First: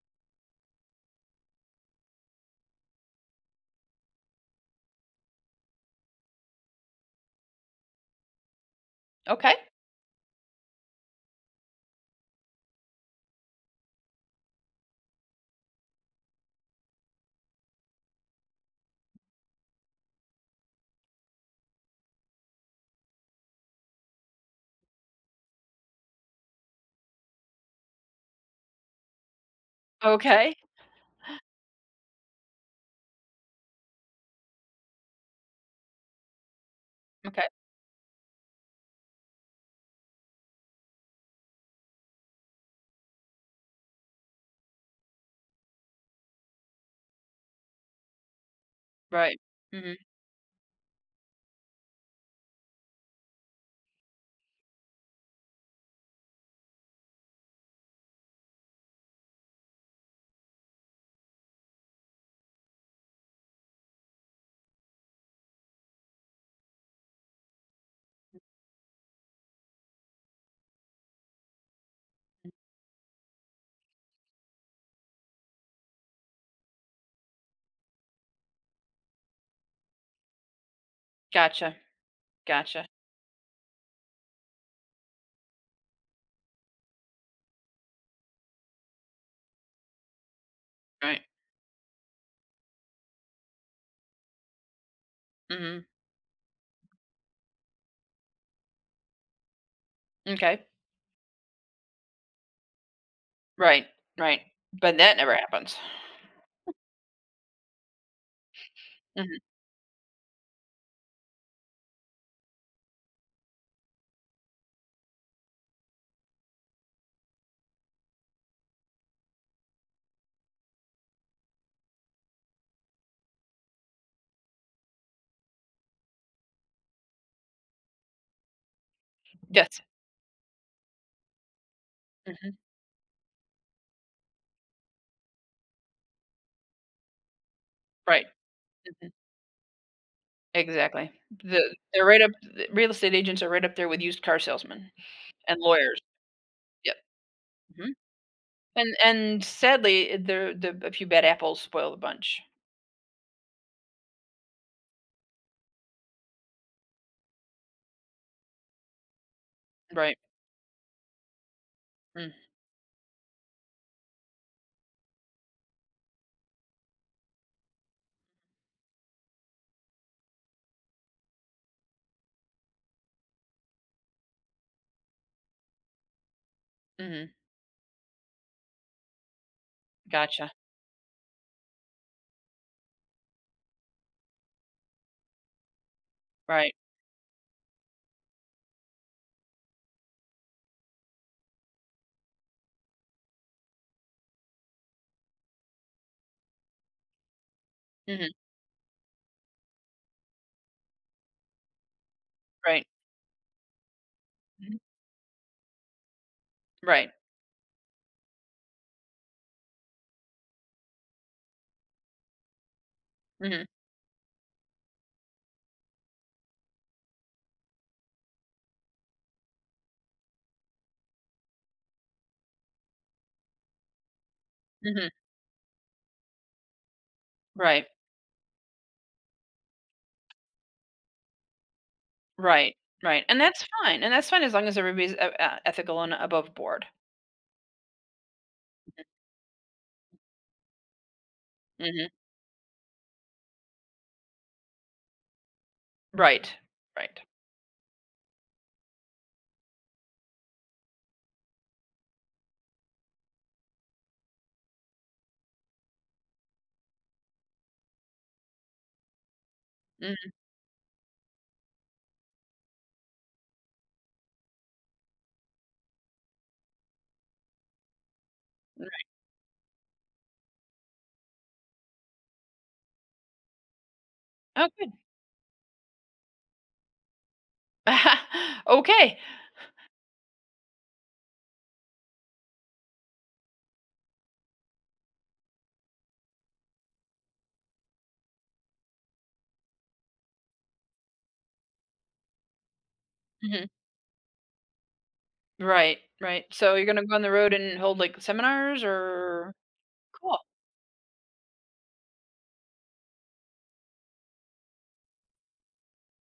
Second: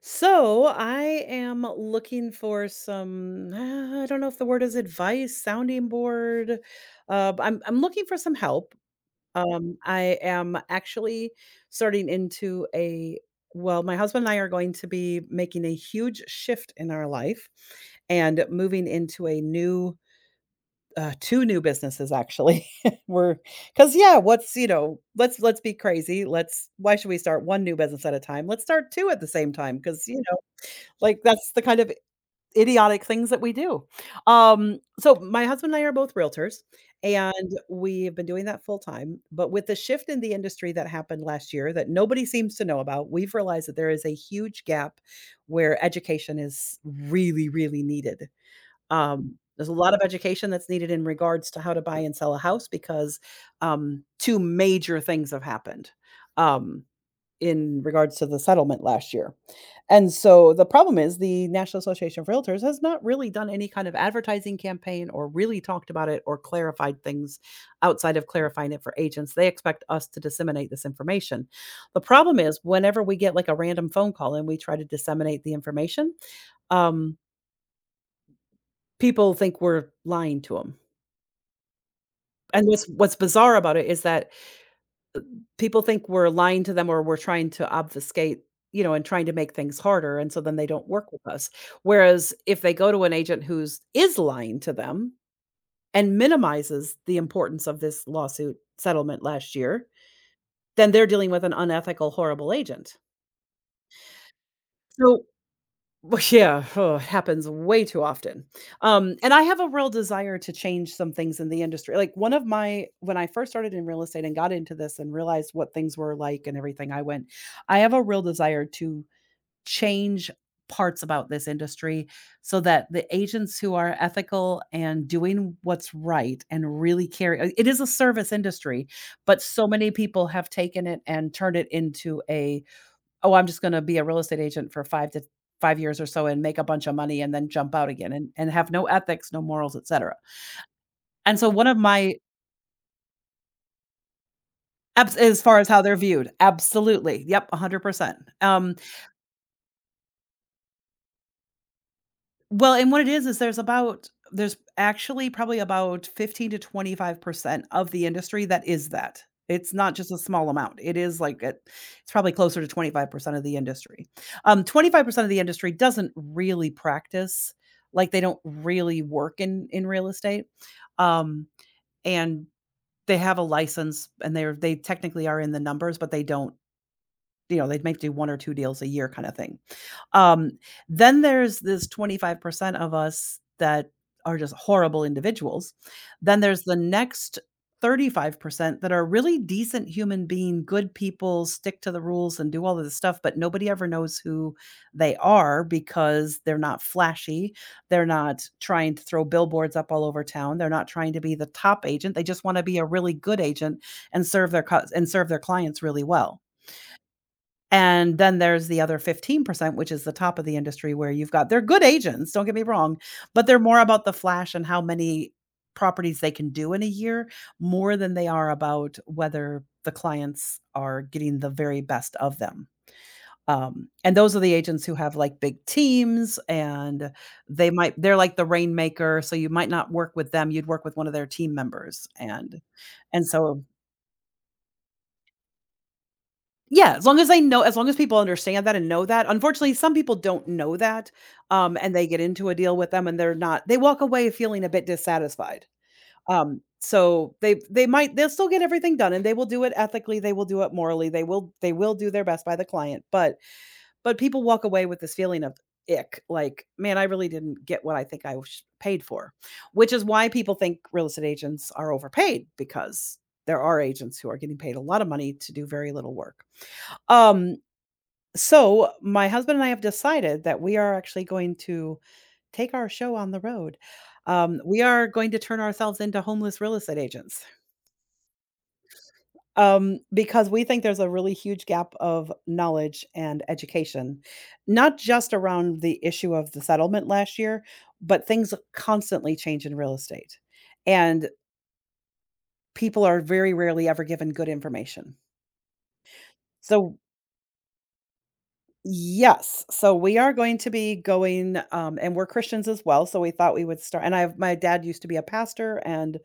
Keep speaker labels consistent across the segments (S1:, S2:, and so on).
S1: So I am looking for some, I don't know if the word is advice, sounding board. But I'm looking for some help.
S2: Okay.
S1: I am actually starting into well, my husband and I are going to be making a huge shift in our life and moving into a new two new businesses actually we're because yeah, what's let's be crazy, let's, why should we start one new business at a time? Let's start two at the same time because
S2: Okay.
S1: like, that's the kind of idiotic things that we do. So my husband and I are both realtors,
S2: Okay.
S1: and we've been doing that full time, but with the shift in the industry that happened last year that nobody seems to know about, we've realized that there is a huge gap where education is really, really needed.
S2: Right.
S1: There's a lot
S2: Mhm.
S1: of education that's needed in regards to how to buy and sell a house because, 2 major things have happened. Um in regards to the settlement last year. And so the problem is the National Association of Realtors has not really done any kind of advertising campaign or really talked about it or clarified things outside of clarifying it for agents. They expect us to disseminate this information. The problem is whenever we get like a random phone call and we try to disseminate the information, um, people think we're lying to them.
S2: Gotcha.
S1: And
S2: Gotcha.
S1: what's bizarre about it is that people think we're lying to them or we're trying to obfuscate, you know, and trying to make things harder, and so then they don't work
S2: Right.
S1: with us. Whereas if they go to an agent who's is lying to them
S2: Mhm.
S1: and minimizes the importance of this lawsuit settlement last year,
S2: Okay.
S1: then they're dealing with an unethical, horrible agent.
S2: Right. Right. But that
S1: So
S2: never happens.
S1: well, yeah, oh, it happens way too often. And
S2: Mhm.
S1: I have a real desire to change some things in the industry. Like one of my, when I first started in real estate and got into this and realized what things were like and everything, I went, I have a real desire to change parts about this industry so that the agents who are ethical and doing what's right and really care, it is a service industry, but so
S2: Yes.
S1: many people have taken it and turned it into
S2: Mhm.
S1: a, oh, I'm just gonna be a real estate agent for 5 to 5 years or so and make a bunch of money and then jump out again
S2: Right.
S1: and have no
S2: Mhm.
S1: ethics, no morals, etcetera.
S2: Exactly.
S1: And so one
S2: The
S1: of
S2: they're
S1: my,
S2: right up the real estate agents are right up there with used car salesmen
S1: abs as far
S2: and
S1: as how they're
S2: lawyers.
S1: viewed,
S2: Yep.
S1: absolutely, yep,
S2: Mhm.
S1: 100%. Um
S2: And sadly, the a few bad apples spoil the bunch.
S1: Well, and what it is there's about, there's actually probably about 15 to 25% of the industry that is that. It's not just a
S2: Right.
S1: small amount. It is like it, it's probably
S2: Mm.
S1: closer to 25% of the industry. 25% of the industry doesn't really practice, like they don't really work in real estate. Um, and they have a license and they technically are in the numbers, but they don't,
S2: Mhm.
S1: you know, they might do 1 or 2 deals a year kinda thing. Um,
S2: Gotcha.
S1: then there's this 25% of us that are just horrible individuals. Then there's
S2: Right.
S1: the next 35% that are really decent human being, good people, stick to the rules and do all of this stuff, but nobody ever knows who they are because they're not flashy, they're
S2: Mhm.
S1: not trying to throw billboards up all over town, they're not trying to be the top agent, they just wanna be a
S2: Right.
S1: really good agent and serve their
S2: Mhm.
S1: cus and serve their clients really well.
S2: Right.
S1: And then there's the other 15%, which is the top of the industry where you've got, they're good agents, don't get me wrong, but they're
S2: Mhm.
S1: more about the flash and how many properties they can do in a year more than they are about whether the clients are getting the very best of them. And those are the agents who
S2: Mhm.
S1: have like big teams and they
S2: Right.
S1: might, they're like the rainmaker, so you might not work with them, you'd work with one of their team members.
S2: Right, right,
S1: And so
S2: and that's fine as long as everybody's e ethical and above board.
S1: yeah, as long as they know, as long as people understand that and know that. Unfortunately, some people don't know that, and they
S2: Mhm.
S1: get into a deal with them and they're not, they walk away feeling a bit dissatisfied.
S2: Right, right.
S1: So they might, they'll still get everything done and they will do it ethically, they will do it morally, they will do their best by the client, but people walk away with this feeling of ick, like, "Man, I really didn't get what I think I was paid for," which is why
S2: Mhm,
S1: people think real estate agents are overpaid because there are agents who are getting paid a lot of money to do very little work. Um, so
S2: right.
S1: my husband and I have decided that we are actually going to take our show on the road.
S2: Oh,
S1: We
S2: good.
S1: are going to turn ourselves into homeless real estate agents.
S2: Okay.
S1: Because we think there's a really huge gap of knowledge and education, not just around the issue of the settlement last year, but things constantly change in real estate, and people are very
S2: Mhm.
S1: rarely ever given good information.
S2: Right, right. So you're
S1: So
S2: gonna go on the road and hold, like, seminars or.
S1: yes. So we are
S2: Cool.
S1: going to be going, and we're Christians as well. So we thought we would start. And I, my dad used to be a pastor and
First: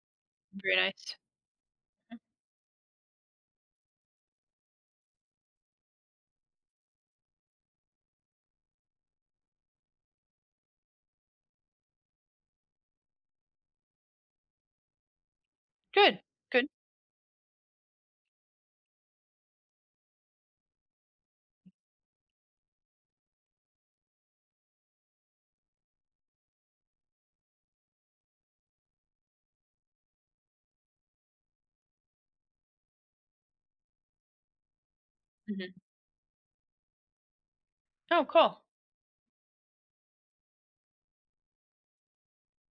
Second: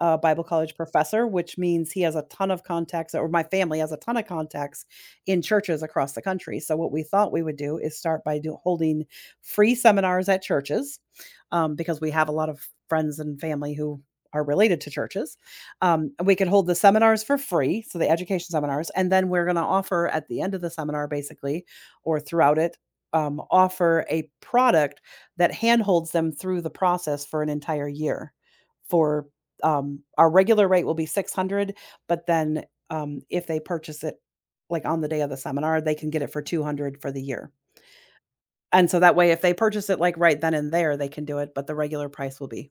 S1: a Bible college
S2: Very nice.
S1: professor, which means he has a ton of contacts, or my family has a ton of contacts in churches across the country. So what we thought we would do is start by do, holding free seminars at churches, because we have a lot of friends and family who are related to churches.
S2: Good,
S1: We could hold
S2: good.
S1: the seminars for free, so the education seminars, and then we're going to offer at the end of the seminar, basically or throughout it, offer a product that handholds them through the process for an entire year. For our regular rate will be 600, but then if they purchase it like on the day of the
S2: Mhm.
S1: seminar, they can get it for 200 for the year.
S2: Oh, cool.
S1: And so that way, if they purchase it like right then and there, they can do it, but the regular price will be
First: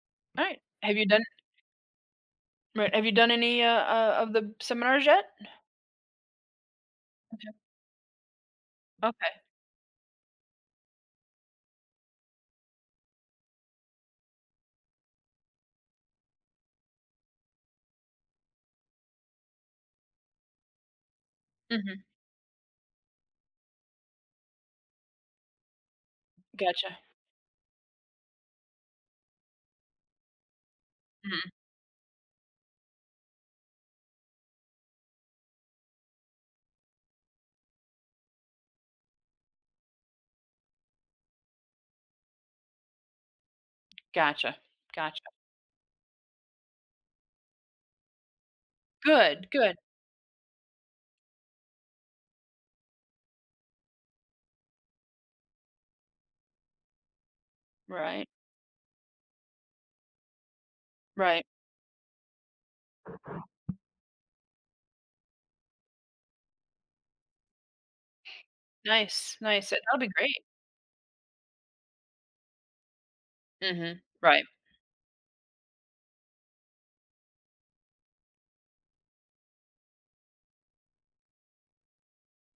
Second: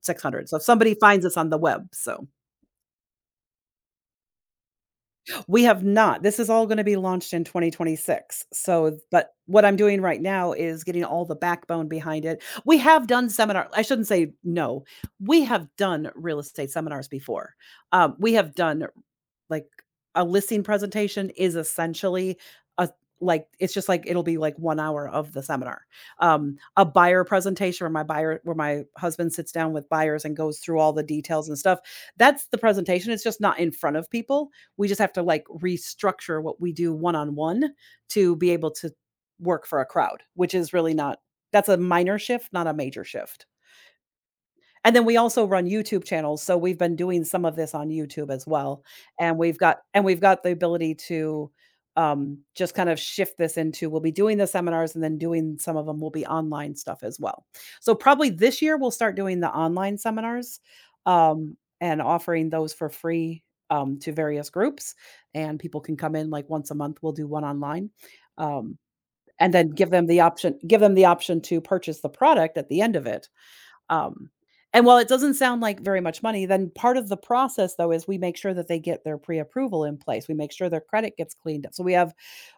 S1: 600. So
S2: Alright.
S1: if somebody
S2: Have you done
S1: finds us on the web, so.
S2: Right, have you done any, of the seminars yet?
S1: We have not. This is all gonna be launched in
S2: Okay.
S1: 2026. So but
S2: Okay.
S1: what I'm doing right now is getting all the backbone behind it. We have done seminar, I shouldn't say no. We have done real estate seminars before. We have done like a listing presentation is
S2: Mhm.
S1: essentially a, like it's just like it'll be like 1 hour of the seminar. A
S2: Gotcha.
S1: buyer presentation where my buyer where my husband sits down with buyers and goes through all the
S2: Mhm.
S1: details and stuff. That's the presentation. It's just not in front of people, we just have to like restructure what we do one on one to be able to work for a crowd, which is really not, that's a minor shift, not a major shift.
S2: Gotcha,
S1: And then we
S2: gotcha.
S1: also run YouTube channels, so we've been doing some of this on YouTube as well, and
S2: Good,
S1: we've
S2: good.
S1: got and we've got the ability to, just kind of shift this into, we'll be doing the seminars and then doing some of them will be online stuff as well. So
S2: Right,
S1: probably this year we'll start doing the online seminars,
S2: right.
S1: and offering those for free, to various groups, and people can come in, like, once a month, we'll do one online, um,
S2: Nice,
S1: and then
S2: nice.
S1: give
S2: That'll
S1: them
S2: be
S1: the
S2: great.
S1: option give them the option to purchase the product at the end of it.
S2: Mhm.
S1: Um,
S2: Right.
S1: and while it doesn't sound like very much money, then part of the process though is we make sure that they get their pre-approval in place. We make sure their credit gets cleaned up. So we have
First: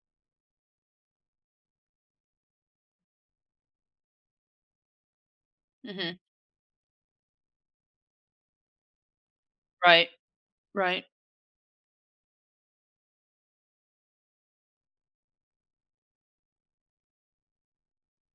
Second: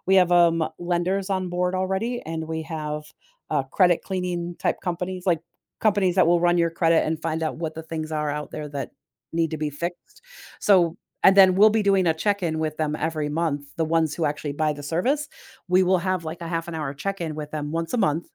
S1: we have lenders on board already and we have credit cleaning type companies, like companies
S2: Mhm.
S1: that will run your credit and find out what the things are out there that need to be
S2: Right.
S1: fixed. So
S2: Right.
S1: and then we'll be doing a check-in with them every month. The ones who actually buy the service, we will have like a half an hour check-in with them once a month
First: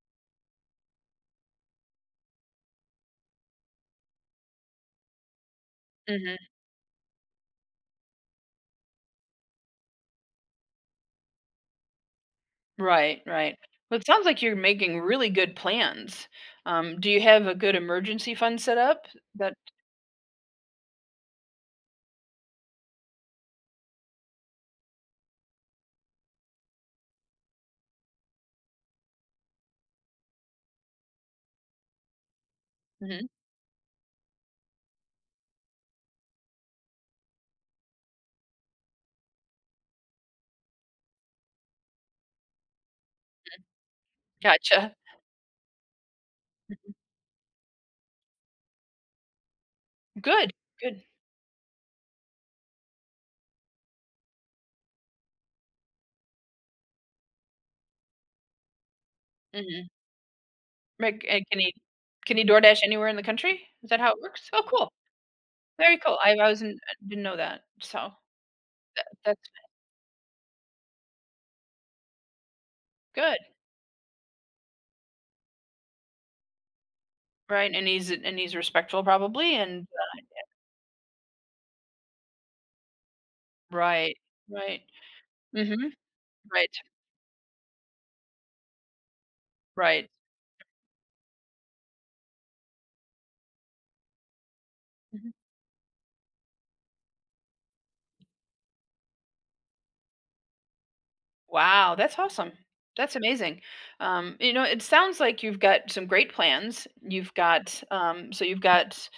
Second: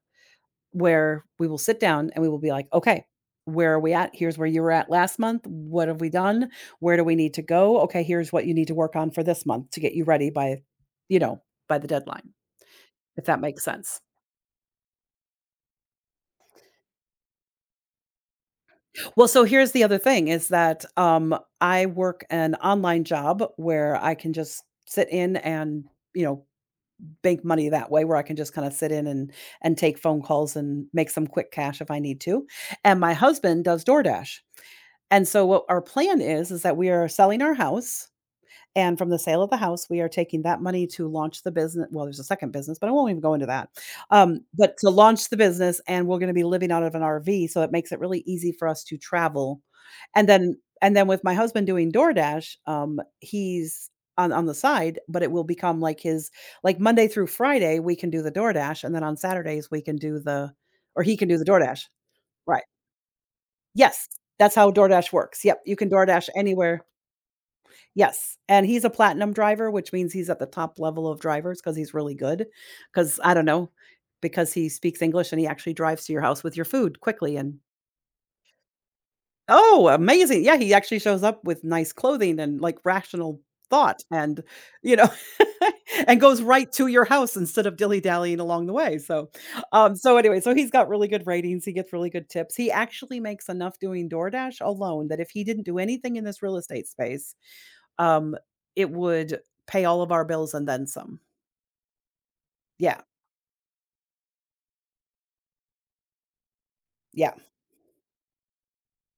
S1: where we will sit down and we will be like, "Okay, where are we at? Here's where you were at last month. What have we
S2: Mhm.
S1: done? Where do we need to go? Okay, here's what you need to work on for this month to get you ready by, you know, by the deadline,"
S2: Right,
S1: if that
S2: right.
S1: makes
S2: Well,
S1: sense.
S2: it sounds like you're making really good plans. Do you have a good emergency fund set up?
S1: Well, so
S2: That.
S1: here's the other thing is that, I work an online job where I can just sit in and, you know, bank money that way where I can just kinda sit in and take phone calls and make some quick cash if I need to, and my
S2: Mhm.
S1: husband does DoorDash, and so what our plan is that we are selling our house and from the sale of the house, we are taking that money to launch the business. Well, there's a second business, but I won't even go into that. But to
S2: Gotcha.
S1: launch the business, and we're going to be living out of an RV, so it makes it really easy for us to travel. And
S2: Good,
S1: then, and
S2: good.
S1: then with my husband doing DoorDash, he's on the side, but it will become like his like Monday through Friday we can do the DoorDash, and then on Saturdays we
S2: Mhm.
S1: can do the or he
S2: Make
S1: can do
S2: and
S1: the
S2: can he
S1: DoorDash.
S2: Can he
S1: Right.
S2: DoorDash anywhere in the country? Is that
S1: Yes,
S2: how it works?
S1: that's
S2: Oh,
S1: how
S2: cool.
S1: DoorDash works. Yep, you can
S2: Very cool.
S1: DoorDash
S2: I wasn't
S1: anywhere.
S2: didn't know that. So,
S1: Yes, and he's a
S2: that
S1: platinum
S2: that's
S1: driver, which means he's at the top level of drivers because he's really good. Because I
S2: good,
S1: don't know, because he speaks English and he actually drives to your house with your food quickly and
S2: right, and he's respectful probably and
S1: oh,
S2: uh,
S1: amazing. Yeah, he actually shows up with nice clothing and, like, rational thought
S2: Right,
S1: and,
S2: right.
S1: you know,
S2: Mhm.
S1: and goes
S2: Right,
S1: right to your house instead of dilly-dallying along the way, so,
S2: right.
S1: so anyway, so he's got really good ratings, he gets really good tips. He actually makes enough doing DoorDash alone that if he didn't do anything in this real estate space um, it would pay all of our bills and then some.
S2: Wow, that's awesome.
S1: Yeah,
S2: That's amazing. You know, it sounds like you've got some great plans.
S1: yeah.
S2: You've got, so you've got,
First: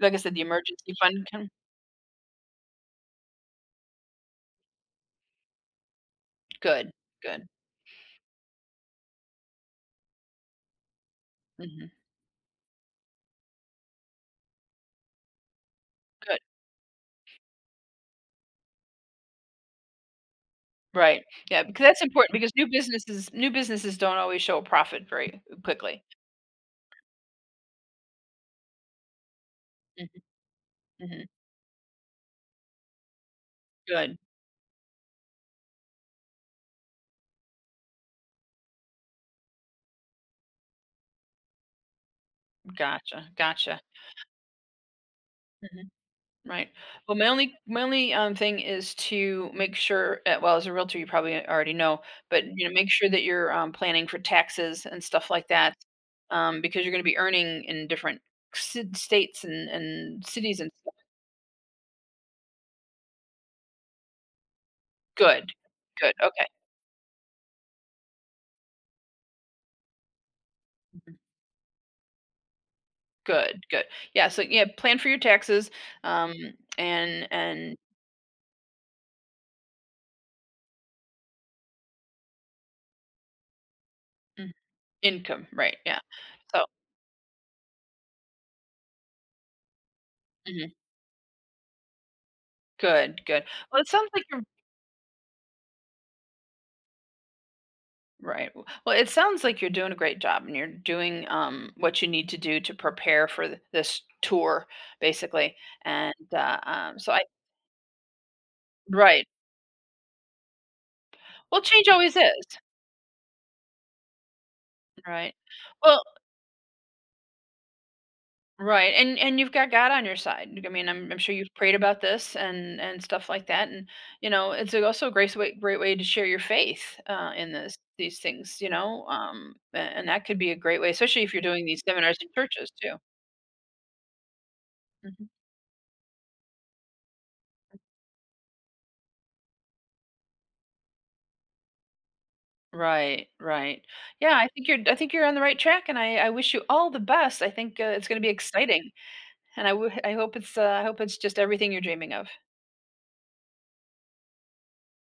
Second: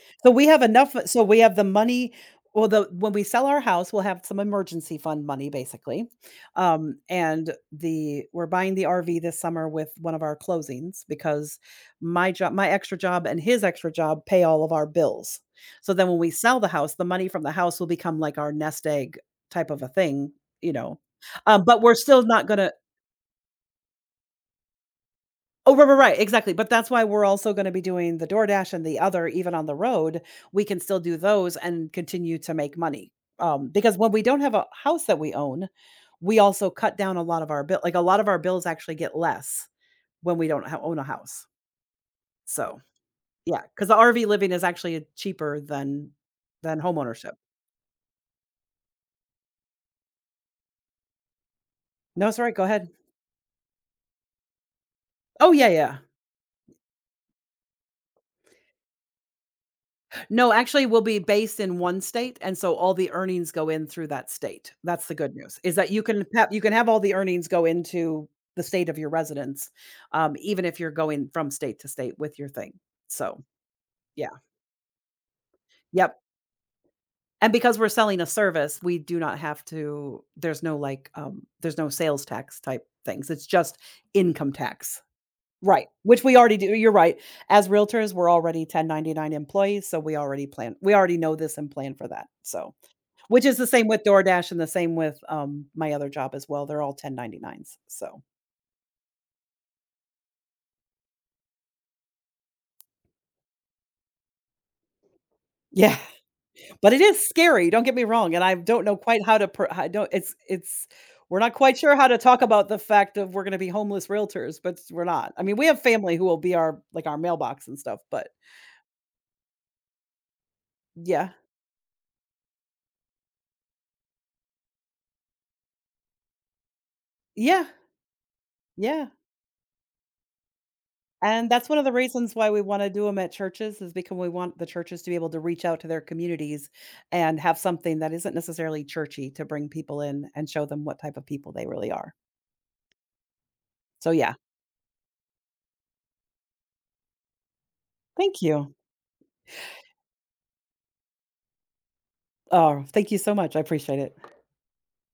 S2: like I
S1: So
S2: said, the
S1: we have enough
S2: emergency
S1: so
S2: fund.
S1: we
S2: Com-
S1: have the money well, the when we sell our house, we'll have some emergency fund money basically.
S2: Good, good,
S1: And the we're buying the RV this summer with one of our closings because
S2: hmm
S1: my job my extra job and his extra job pay all of our bills. So then when we
S2: good.
S1: sell the house, the money from the house will become like our nest egg type of a thing, you know.
S2: Right.
S1: Um,
S2: Yeah,
S1: but
S2: because
S1: we're
S2: that's
S1: still
S2: important
S1: not
S2: because
S1: gonna
S2: new businesses don't always show a profit very
S1: oh, right, right,
S2: quickly.
S1: right, exactly, but that's why we're also gonna be doing the DoorDash and the other even on the
S2: Hmm
S1: road, we can still do
S2: hmm
S1: those and continue to make money, because when
S2: Good.
S1: we don't have a house that we own, we also cut down a lot of our bill like, a lot of our bills actually get less when we don't ho own a house, so,
S2: Gotcha.
S1: yeah,
S2: Gotcha.
S1: 'cause the RV living is actually cheaper
S2: Mm-hmm. Right.
S1: than
S2: Well, my
S1: homeownership.
S2: only my only, um, thing is to make sure well, as a realtor, you probably already know,
S1: No,
S2: but,
S1: sorry, go
S2: you know,
S1: ahead.
S2: make sure that you're, planning for taxes and stuff like
S1: Oh, yeah,
S2: that,
S1: yeah.
S2: because you're gonna be earning in different ci states and
S1: No,
S2: cities and
S1: actually,
S2: stuff.
S1: we'll be based in one state, and so all the earnings go in through that state. That's the good
S2: Good.
S1: news, is that
S2: Good, okay.
S1: you can have all the earnings go into the state of your residence, even if you're
S2: Mhm.
S1: going from state to state with your thing. So,
S2: Good, good.
S1: yeah.
S2: Yeah, so yeah, plan for your taxes,
S1: Yep.
S2: um,
S1: And
S2: and
S1: because we're selling a service, we do not have to there's no, like, there's no sales tax type things. It's just income
S2: mm,
S1: tax.
S2: income, right,
S1: Right,
S2: yeah.
S1: which we already
S2: So
S1: do. You're right. As realtors, we're already 1099 employees, so we already
S2: mhm,
S1: plan we already know this and plan for that. So
S2: good, good.
S1: which is the
S2: Well,
S1: same
S2: it
S1: with
S2: sounds like you're.
S1: DoorDash and the same with, my other job as well. They're all 1099s, so
S2: Right. Well, it sounds like you're doing a great job and you're doing what you need to do to prepare for this tour, basically.
S1: yeah,
S2: And
S1: but it
S2: so I,
S1: is scary, don't get me wrong, and I don't know quite
S2: right.
S1: how to per I don't it's we're not
S2: Well,
S1: quite
S2: change
S1: sure how
S2: always
S1: to talk
S2: is,
S1: about the fact of we're gonna be homeless realtors, but we're not.
S2: right?
S1: I mean, we have
S2: Well,
S1: family who will be our like, our mailbox and stuff, but
S2: right. And you've got God on your side. I mean, I'm
S1: yeah.
S2: sure you've prayed about this and stuff like that. And you know, also a great way, great way to share your faith in
S1: Yeah,
S2: this these things. You know,
S1: yeah.
S2: and that could be a great way, especially if you're
S1: And
S2: doing
S1: that's one
S2: these
S1: of the
S2: seminars in
S1: reasons why we
S2: churches
S1: wanna do
S2: too.
S1: do them at churches is because we want the churches to be
S2: Mm-hmm.
S1: able to reach out to their communities and have something that isn't necessarily churchy to bring people in and show them what type of people they really are.
S2: Right, right.
S1: So,
S2: Yeah,
S1: yeah,
S2: I think you're on the right track, and I wish you all the best. I think, it's gonna be
S1: thank you.
S2: exciting, and I hope it's just everything you're dreaming of.
S1: Oh, thank you so much. I appreciate it.